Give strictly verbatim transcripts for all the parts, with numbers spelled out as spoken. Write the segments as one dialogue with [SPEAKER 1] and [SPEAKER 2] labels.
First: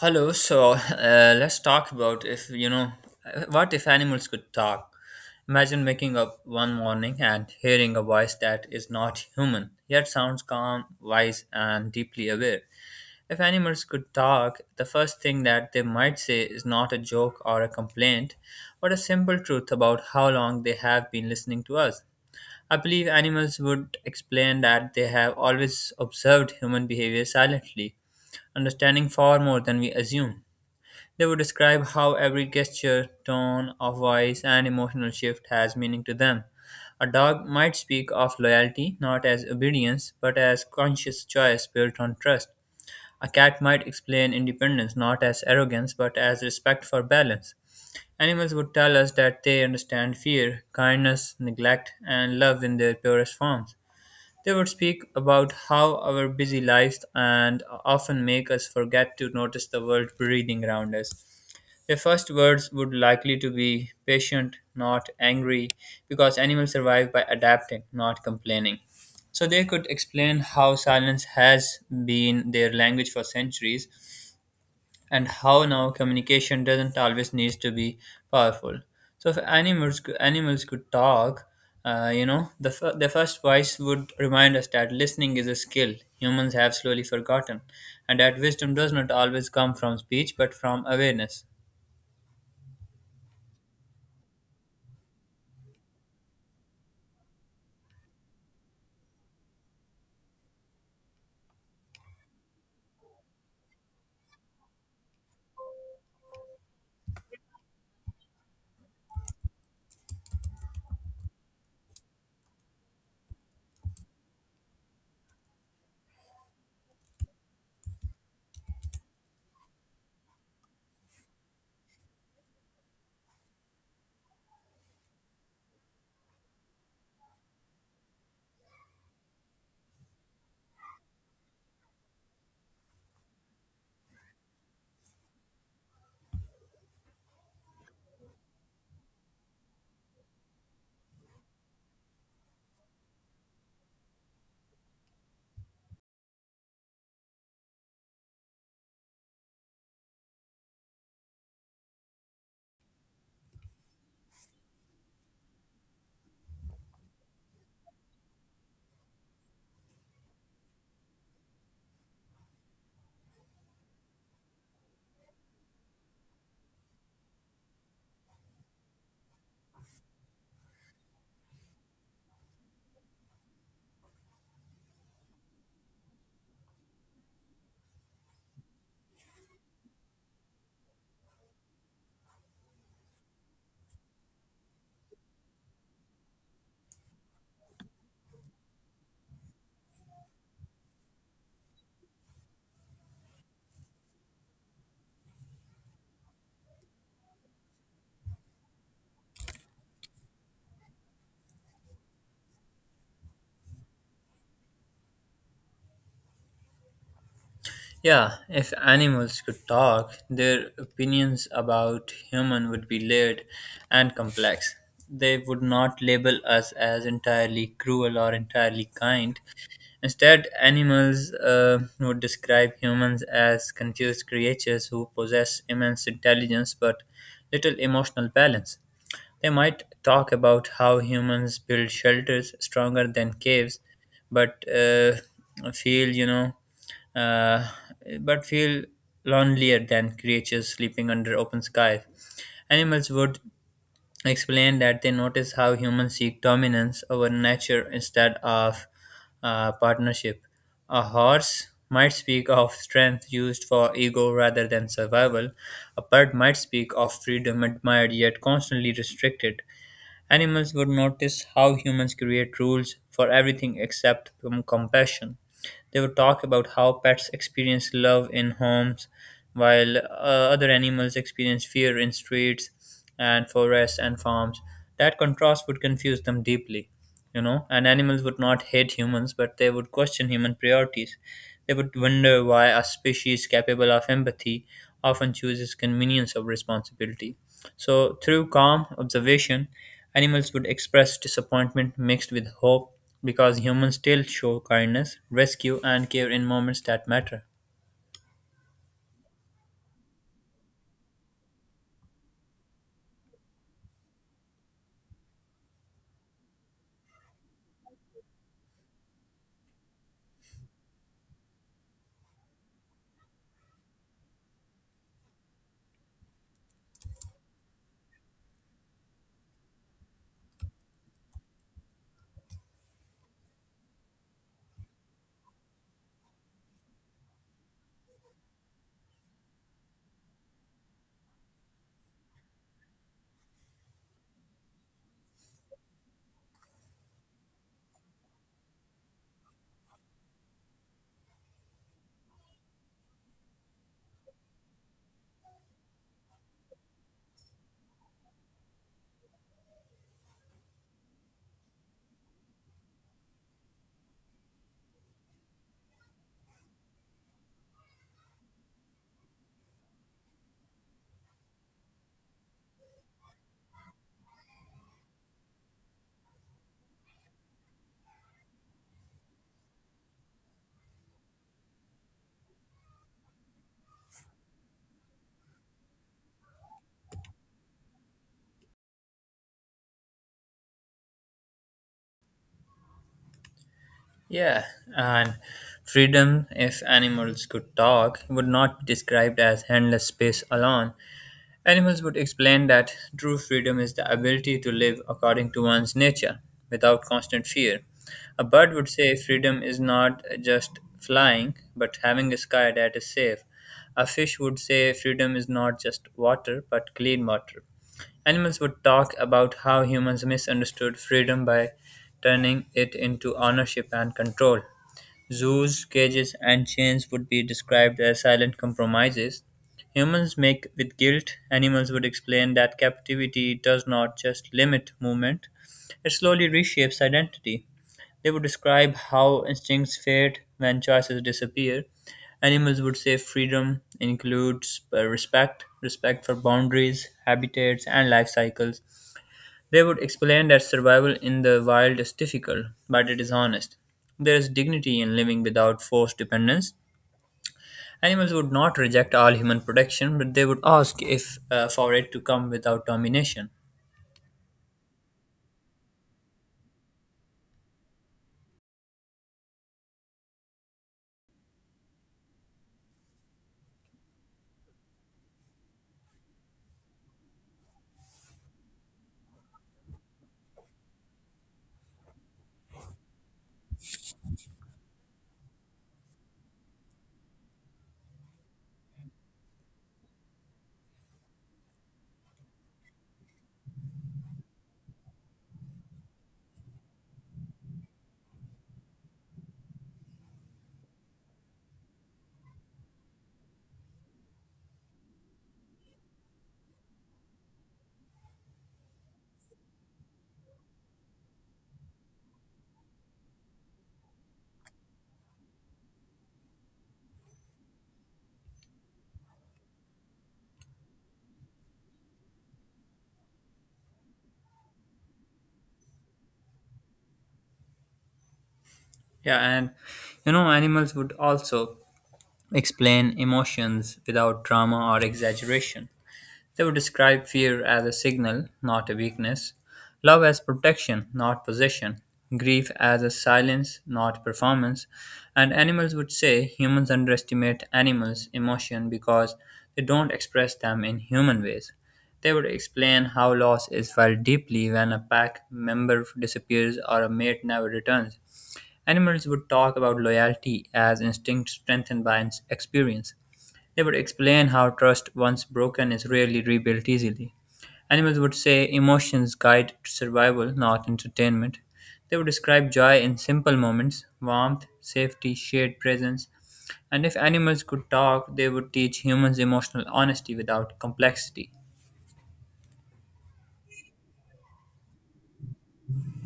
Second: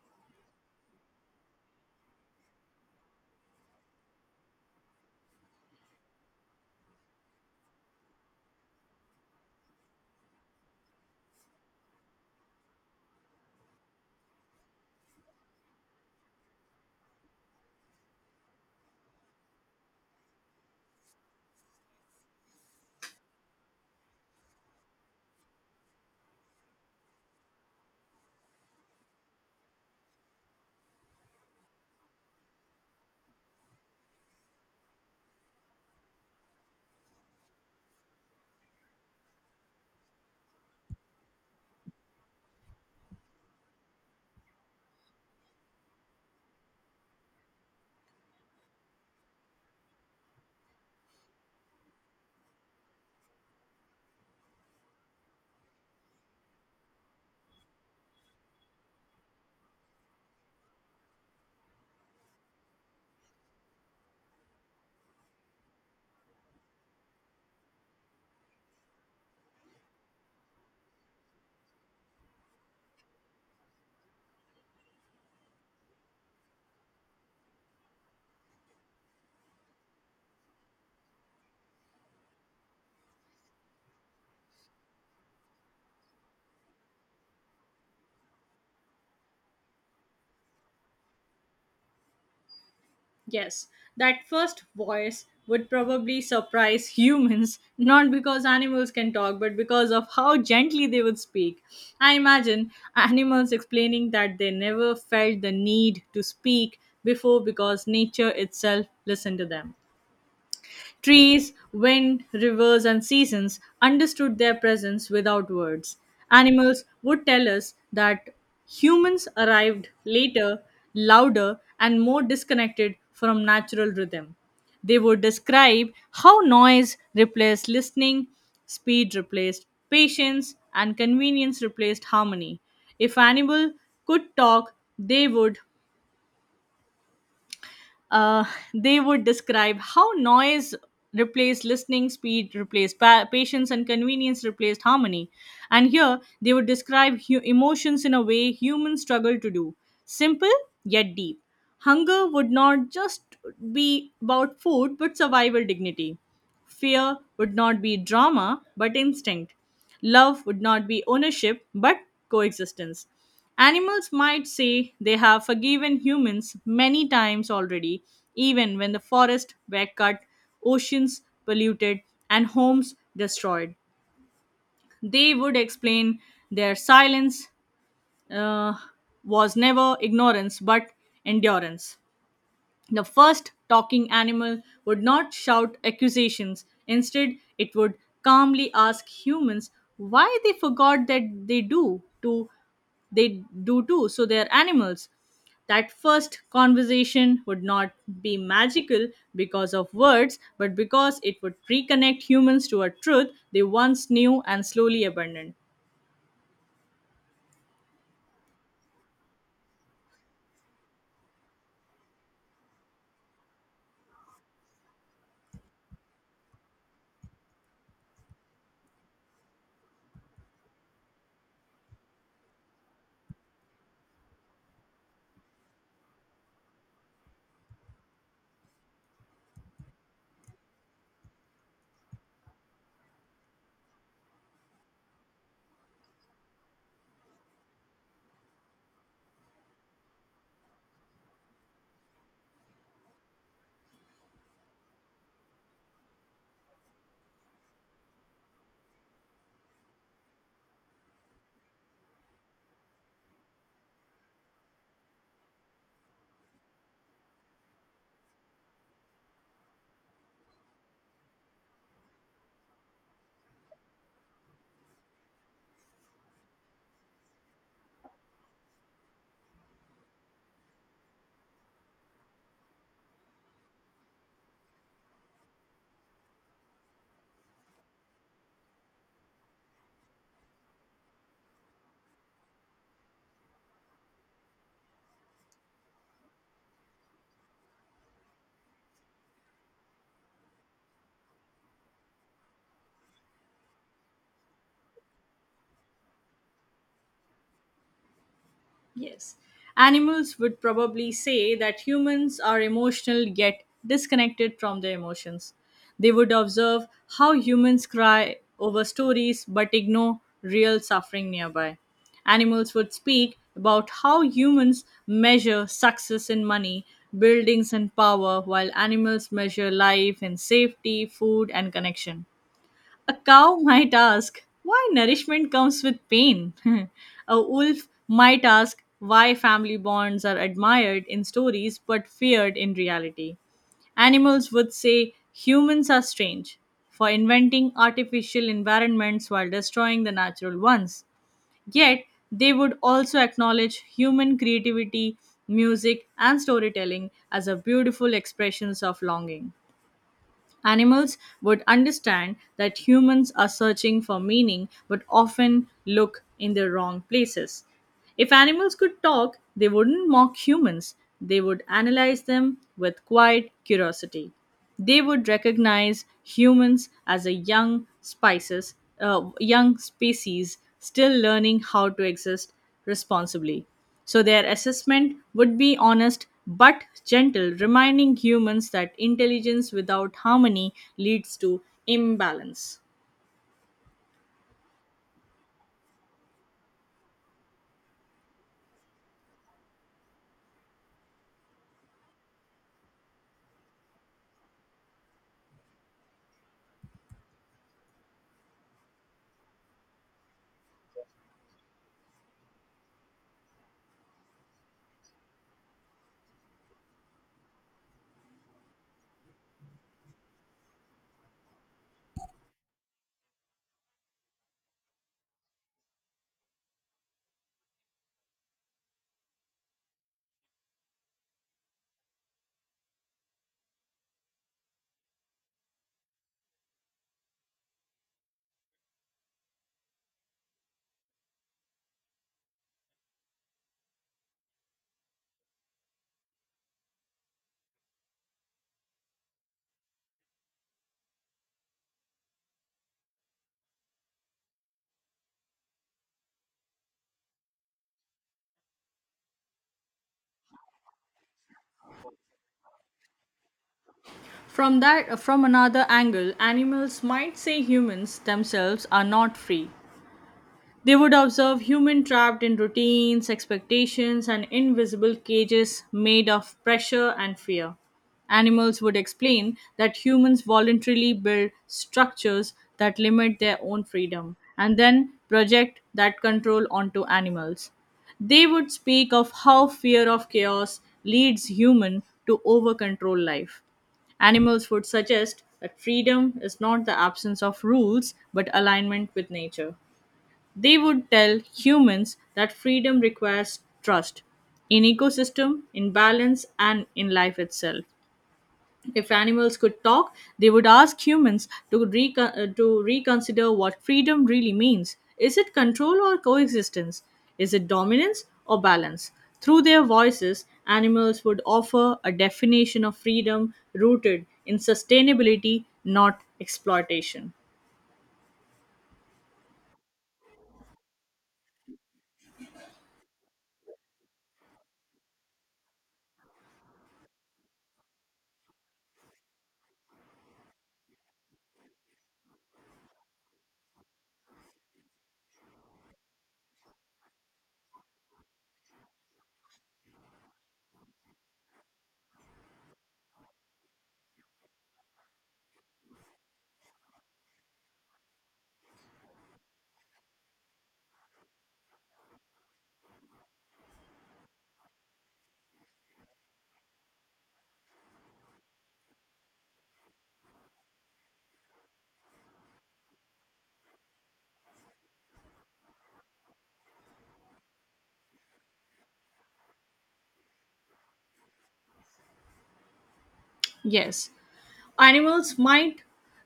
[SPEAKER 1] Hello, so uh, let's talk about if you know what if animals could talk. Imagine waking up one morning and hearing a voice that is not human, yet sounds calm, wise, and deeply aware. If animals could talk, the first thing that they might say is not a joke or a complaint, but a simple truth about how long they have been listening to us. I believe animals would explain that they have always observed human behavior silently, understanding far more than we assume. They would describe how every gesture, tone of voice, and emotional shift has meaning to them. A dog might speak of loyalty not as obedience but as conscious choice built on trust. A cat might explain independence not as arrogance but as respect for balance. Animals would tell us that they understand fear, kindness, neglect, and love in their purest forms. They would speak about how our busy lives and often make us forget to notice the world breathing around us. Their first words would likely to be patient, not angry, because animals survive by adapting, not complaining. So they could explain how silence has been their language for centuries and how now communication doesn't always need to be powerful. So if animals animals could talk, uh, you know, the, f- the first voice would remind us that listening is a skill humans have slowly forgotten, and that wisdom does not always come from speech but from awareness.
[SPEAKER 2] Yes, that first voice would probably surprise humans, not because animals can talk, but because of how gently they would speak. I imagine animals explaining that they never felt the need to speak before because nature itself listened to them. Trees, wind, rivers, and seasons understood their presence without words. Animals would tell us that humans arrived later, louder, and more disconnected from natural rhythm. They would describe how noise replaced listening, speed replaced patience, and convenience replaced harmony. If animal could talk, they would uh, they would describe how noise replaced listening, speed replaced pa- patience, and convenience replaced harmony. And here they would describe hu- emotions in a way humans struggle to do simple yet deep. Hunger would not just be about food but survival dignity. Fear would not be drama, but instinct. Love would not be ownership, but coexistence. Animals might say they have forgiven humans many times already, even when the forests were cut, oceans polluted, and homes destroyed. They would explain their silence uh, was never ignorance but endurance. The first talking animal would not shout accusations. Instead, it would calmly ask humans why they forgot that they do to they do too, so they are animals. That first conversation would not be magical because of words, but because it would reconnect humans to a truth they once knew and slowly abandoned.
[SPEAKER 1] Yeah, if animals could talk, their opinions about human would be layered and complex. They would not label us as entirely cruel or entirely kind. Instead, animals uh, would describe humans as confused creatures who possess immense intelligence but little emotional balance. They might talk about how humans build shelters stronger than caves, but uh, feel, you know, uh, but feel lonelier than creatures sleeping under open skies. Animals would explained that they notice how humans seek dominance over nature instead of uh, partnership. A horse might speak of strength used for ego rather than survival. A bird might speak of freedom admired yet constantly restricted. Animals would notice how humans create rules for everything except com- compassion. They would talk about how pets experience love in homes, while uh, other animals experience fear in streets and forests and farms. That contrast would confuse them deeply, you know, and animals would not hate humans, but they would question human priorities. They would wonder why a species capable of empathy often chooses convenience over responsibility. So, through calm observation, animals would express disappointment mixed with hope because humans still show kindness, rescue, and care in moments that matter.
[SPEAKER 2] Yes. Animals would probably say that humans are emotional yet disconnected from their emotions. They would observe how humans cry over stories but ignore real suffering nearby. Animals would speak about how humans measure success in money, buildings, and power, while animals measure life in safety, food, and connection. A cow might ask why nourishment comes with pain. A wolf might ask why family bonds are admired in stories but feared in reality. Animals would say humans are strange for inventing artificial environments while destroying the natural ones. Yet, they would also acknowledge human creativity, music, and storytelling as a beautiful expressions of longing. Animals would understand that humans are searching for meaning but often look in the wrong places. If animals could talk, they wouldn't mock humans, they would analyze them with quiet curiosity. They would recognize humans as a young species, uh, young species still learning how to exist responsibly. So their assessment would be honest but gentle, reminding humans that intelligence without harmony leads to imbalance.
[SPEAKER 1] Yeah, and freedom, if animals could talk, would not be described as endless space alone. Animals would explain that true freedom is the ability to live according to one's nature without constant fear. A bird would say freedom is not just flying, but having a sky that is safe. A fish would say freedom is not just water, but clean water. Animals would talk about how humans misunderstood freedom by turning it into ownership and control. Zoos, cages, and chains would be described as silent compromises humans make with guilt. Animals would explain that captivity does not just limit movement, it slowly reshapes identity. They would describe how instincts fade when choices disappear. Animals would say freedom includes uh, respect, respect for boundaries, habitats, and life cycles. They would explain that survival in the wild is difficult, but it is honest. There is dignity in living without forced dependence. Animals would not reject all human protection, but they would ask if uh, for it to come without domination.
[SPEAKER 2] From that from another angle, animals might say humans themselves are not free. They would observe human trapped in routines, expectations, and invisible cages made of pressure and fear. Animals would explain that humans voluntarily build structures that limit their own freedom and then project that control onto animals. They would speak of how fear of chaos leads human to overcontrol life. Animals would suggest that freedom is not the absence of rules but alignment with nature. They would tell humans that freedom requires trust in ecosystem, in balance, and in life itself. If animals could talk, they would ask humans to, recon- uh, to reconsider what freedom really means. Is it control or coexistence? Is it dominance or balance? Through their voices, animals would offer a definition of freedom rooted in sustainability, not exploitation.
[SPEAKER 1] Yeah, and you know, animals would also explain emotions without drama or exaggeration. They would describe fear as a signal, not a weakness, love as protection, not possession, grief as a silence, not performance, and animals would say humans underestimate animals' emotion because they don't express them in human ways. They would explain how loss is felt deeply when a pack member disappears or a mate never returns. Animals would talk about loyalty as instinct strengthened by ins- experience. They would explain how trust, once broken, is rarely rebuilt easily. Animals would say emotions guide survival, not entertainment. They would describe joy in simple moments warmth, safety, shared presence. And if animals could talk, they would teach humans emotional honesty without complexity.
[SPEAKER 2] Yes, animals might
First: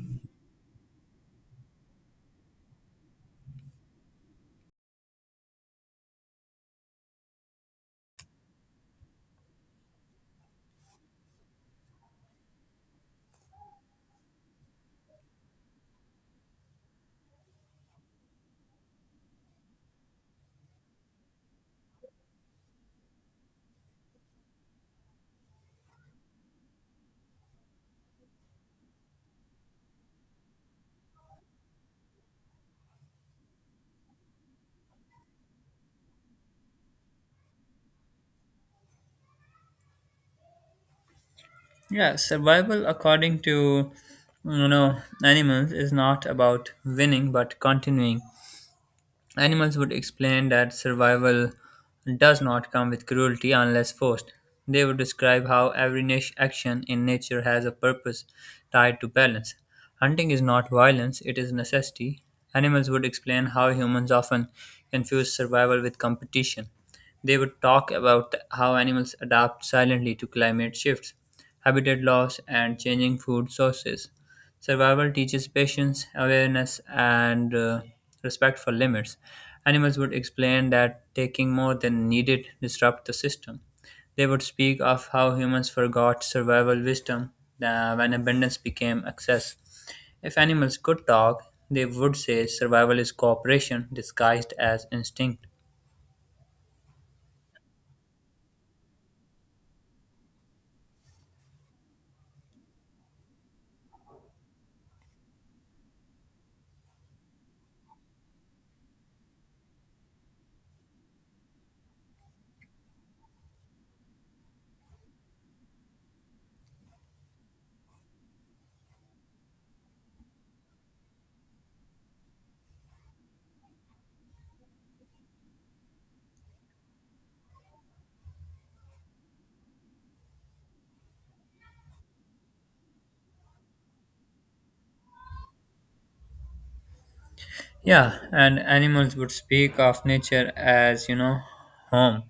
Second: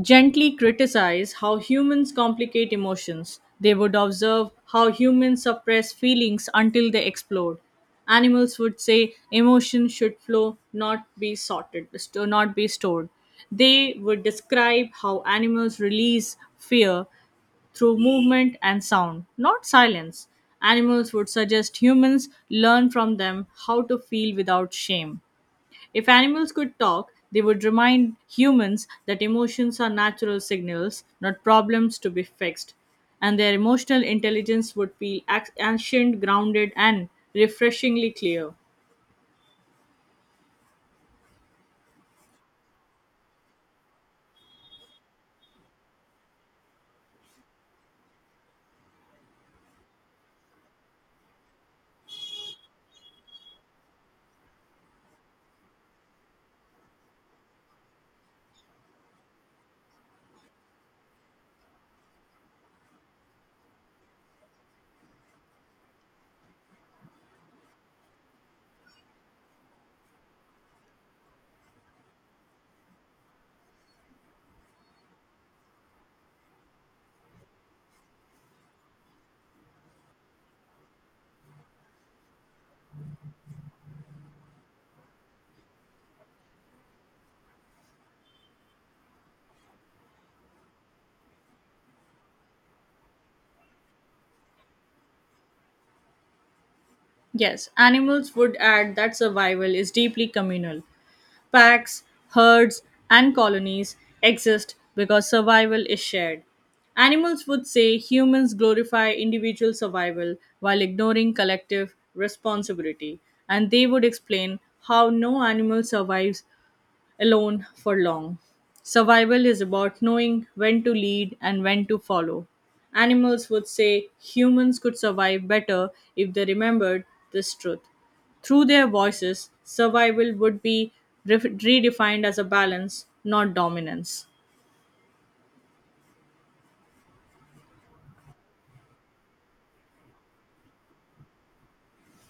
[SPEAKER 2] gently criticize how humans complicate emotions. They would observe how humans suppress feelings until they explode. Animals would say emotions should flow, not be sorted, sto- not be stored. They would describe how animals release fear through movement and sound, not silence. Animals would suggest humans learn from them how to feel without shame. If animals could talk, they would remind humans that emotions are natural signals, not problems to be fixed. And their emotional intelligence would feel ac- ancient, grounded, and refreshingly clear.
[SPEAKER 1] Yeah, survival, according to you know animals, is not about winning but continuing. Animals would explain that survival does not come with cruelty unless forced. They would describe how every niche action in nature has a purpose tied to balance. Hunting is not violence, it is necessity. Animals would explain how humans often confuse survival with competition. They would talk about how animals adapt silently to climate shifts, habitat loss, and changing food sources. Survival teaches patience, awareness, and uh, respect for limits. Animals would explain that taking more than needed disrupt the system. They would speak of how humans forgot survival wisdom uh, when abundance became excess. If animals could talk, they would say survival is cooperation disguised as instinct.
[SPEAKER 2] Yes, animals would add that survival is deeply communal. Packs, herds, and colonies exist because survival is shared. Animals would say humans glorify individual survival while ignoring collective responsibility, and they would explain how no animal survives alone for long. Survival is about knowing when to lead and when to follow. Animals would say humans could survive better if they remembered this truth. Through their voices, survival would be re- redefined as a balance, not dominance.
[SPEAKER 1] Yeah, and animals would speak of nature as, you know, home,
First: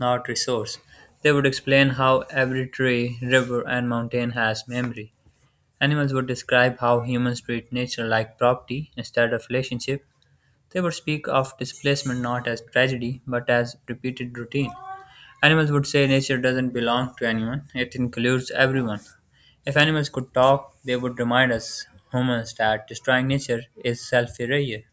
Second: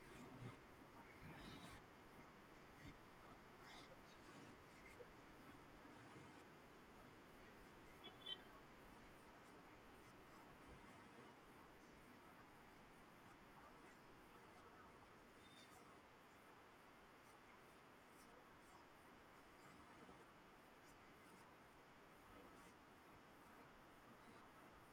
[SPEAKER 1] not resource. They would explain how every tree, river, and mountain has memory. Animals would describe how humans treat nature like property instead of relationship. They would speak of displacement not as tragedy but as repeated routine. Animals would say nature doesn't belong to anyone, it includes everyone. If animals could talk, they would remind us humans that destroying nature is self failure.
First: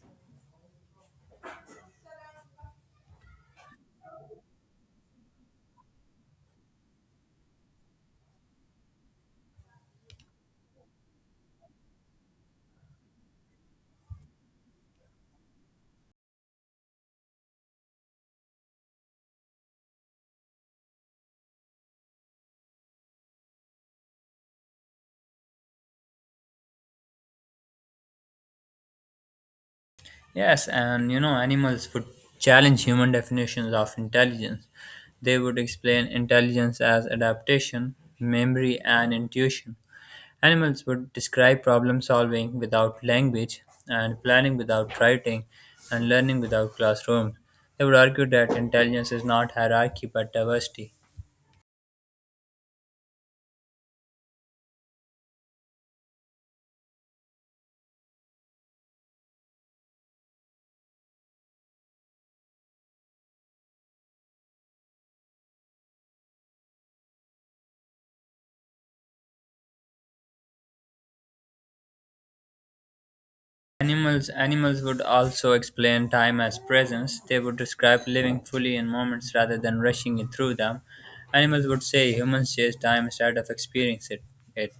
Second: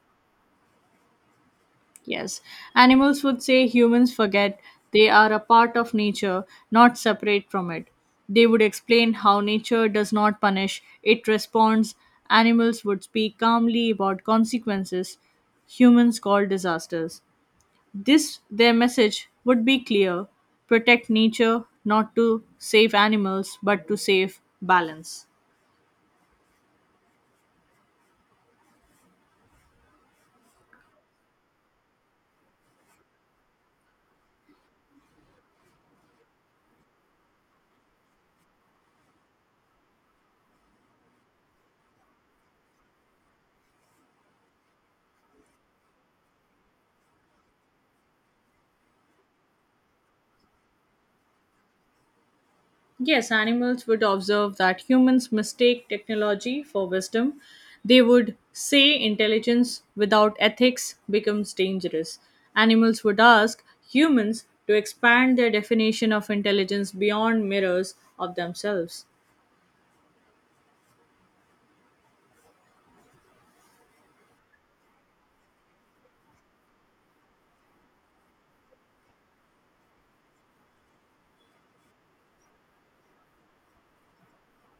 [SPEAKER 2] Yes, animals would say humans forget they are a part of nature, not separate from it. They would explain how nature does not punish, it responds. Animals would speak calmly about consequences humans call disasters. This, their message, would be clear: protect nature, not to save animals, but to save balance.
[SPEAKER 1] Yes, and you know, animals would challenge human definitions of intelligence. They would explain intelligence as adaptation, memory, and intuition. Animals would describe problem solving without language, and planning without writing, and learning without classrooms. They would argue that intelligence is not hierarchy but diversity.
[SPEAKER 2] Yes, animals would observe that humans mistake technology for wisdom. They would say intelligence without ethics becomes dangerous. Animals would ask humans to expand their definition of intelligence beyond mirrors of themselves.
[SPEAKER 1] Animals, animals would also explain time as presence. They would describe living fully in moments rather than rushing it through them. Animals would say humans chase time instead of experience it. it.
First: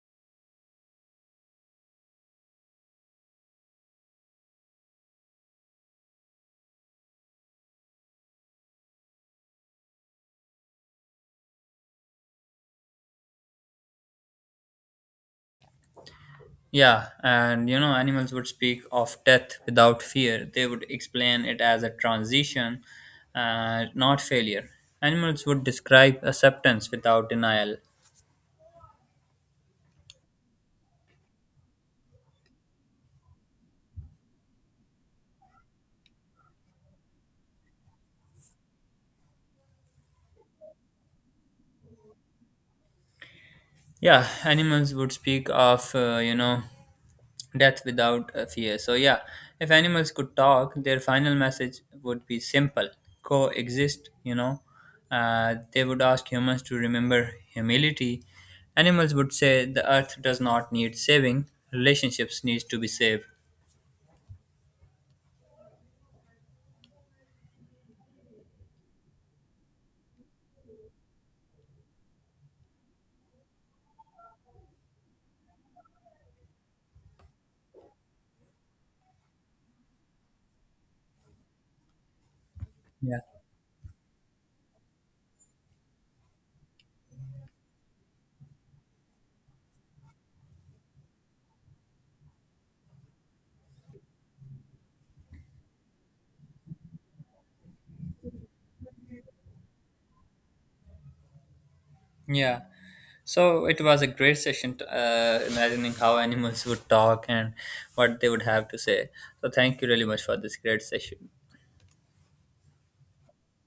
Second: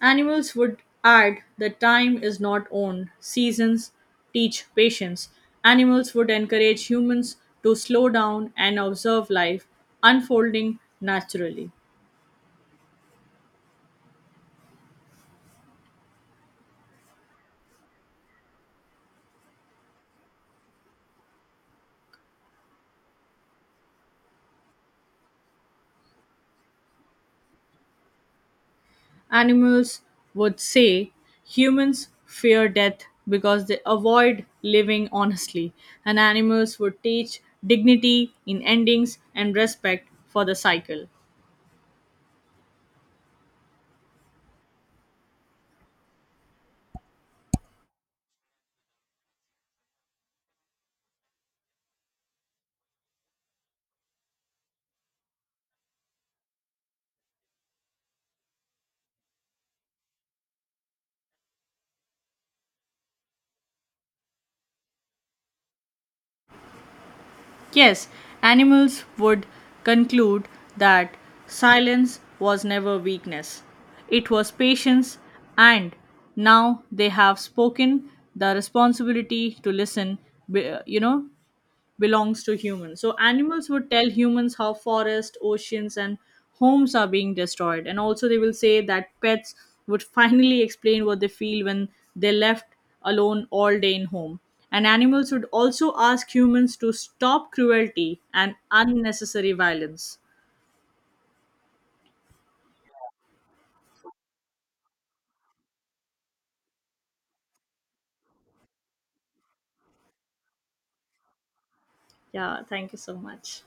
[SPEAKER 2] Animals would add that time is not owned, seasons teach patience. Animals would encourage humans to slow down and observe life unfolding naturally.
[SPEAKER 1] Yeah, and you know, animals would speak of death without fear. They would explain it as a transition, uh, not failure. Animals would describe acceptance without denial.
[SPEAKER 2] Animals would say humans fear death because they avoid living honestly, and animals would teach dignity in endings and respect for the cycle.
[SPEAKER 1] Yeah, animals would speak of, uh, you know, death without a fear. So, yeah, if animals could talk, their final message would be simple coexist. you know. Uh, they would ask humans to remember humility. Animals would say the earth does not need saving, relationships need to be saved.
[SPEAKER 2] Yes, animals would conclude that silence was never weakness, it was patience, and now they have spoken the responsibility to listen, be- you know, belongs to humans. So
[SPEAKER 1] Yeah.
[SPEAKER 2] animals would tell humans how forests, oceans, and homes are being destroyed. And also, they will say that pets would finally explain what they feel when they're left alone all day in home. And animals would also ask humans to stop cruelty and unnecessary violence.
[SPEAKER 1] Yeah. So it was a great session, t- uh, imagining how animals would talk and what they would have to say. So, thank you really much for this great session.
[SPEAKER 2] Yeah, thank you so much.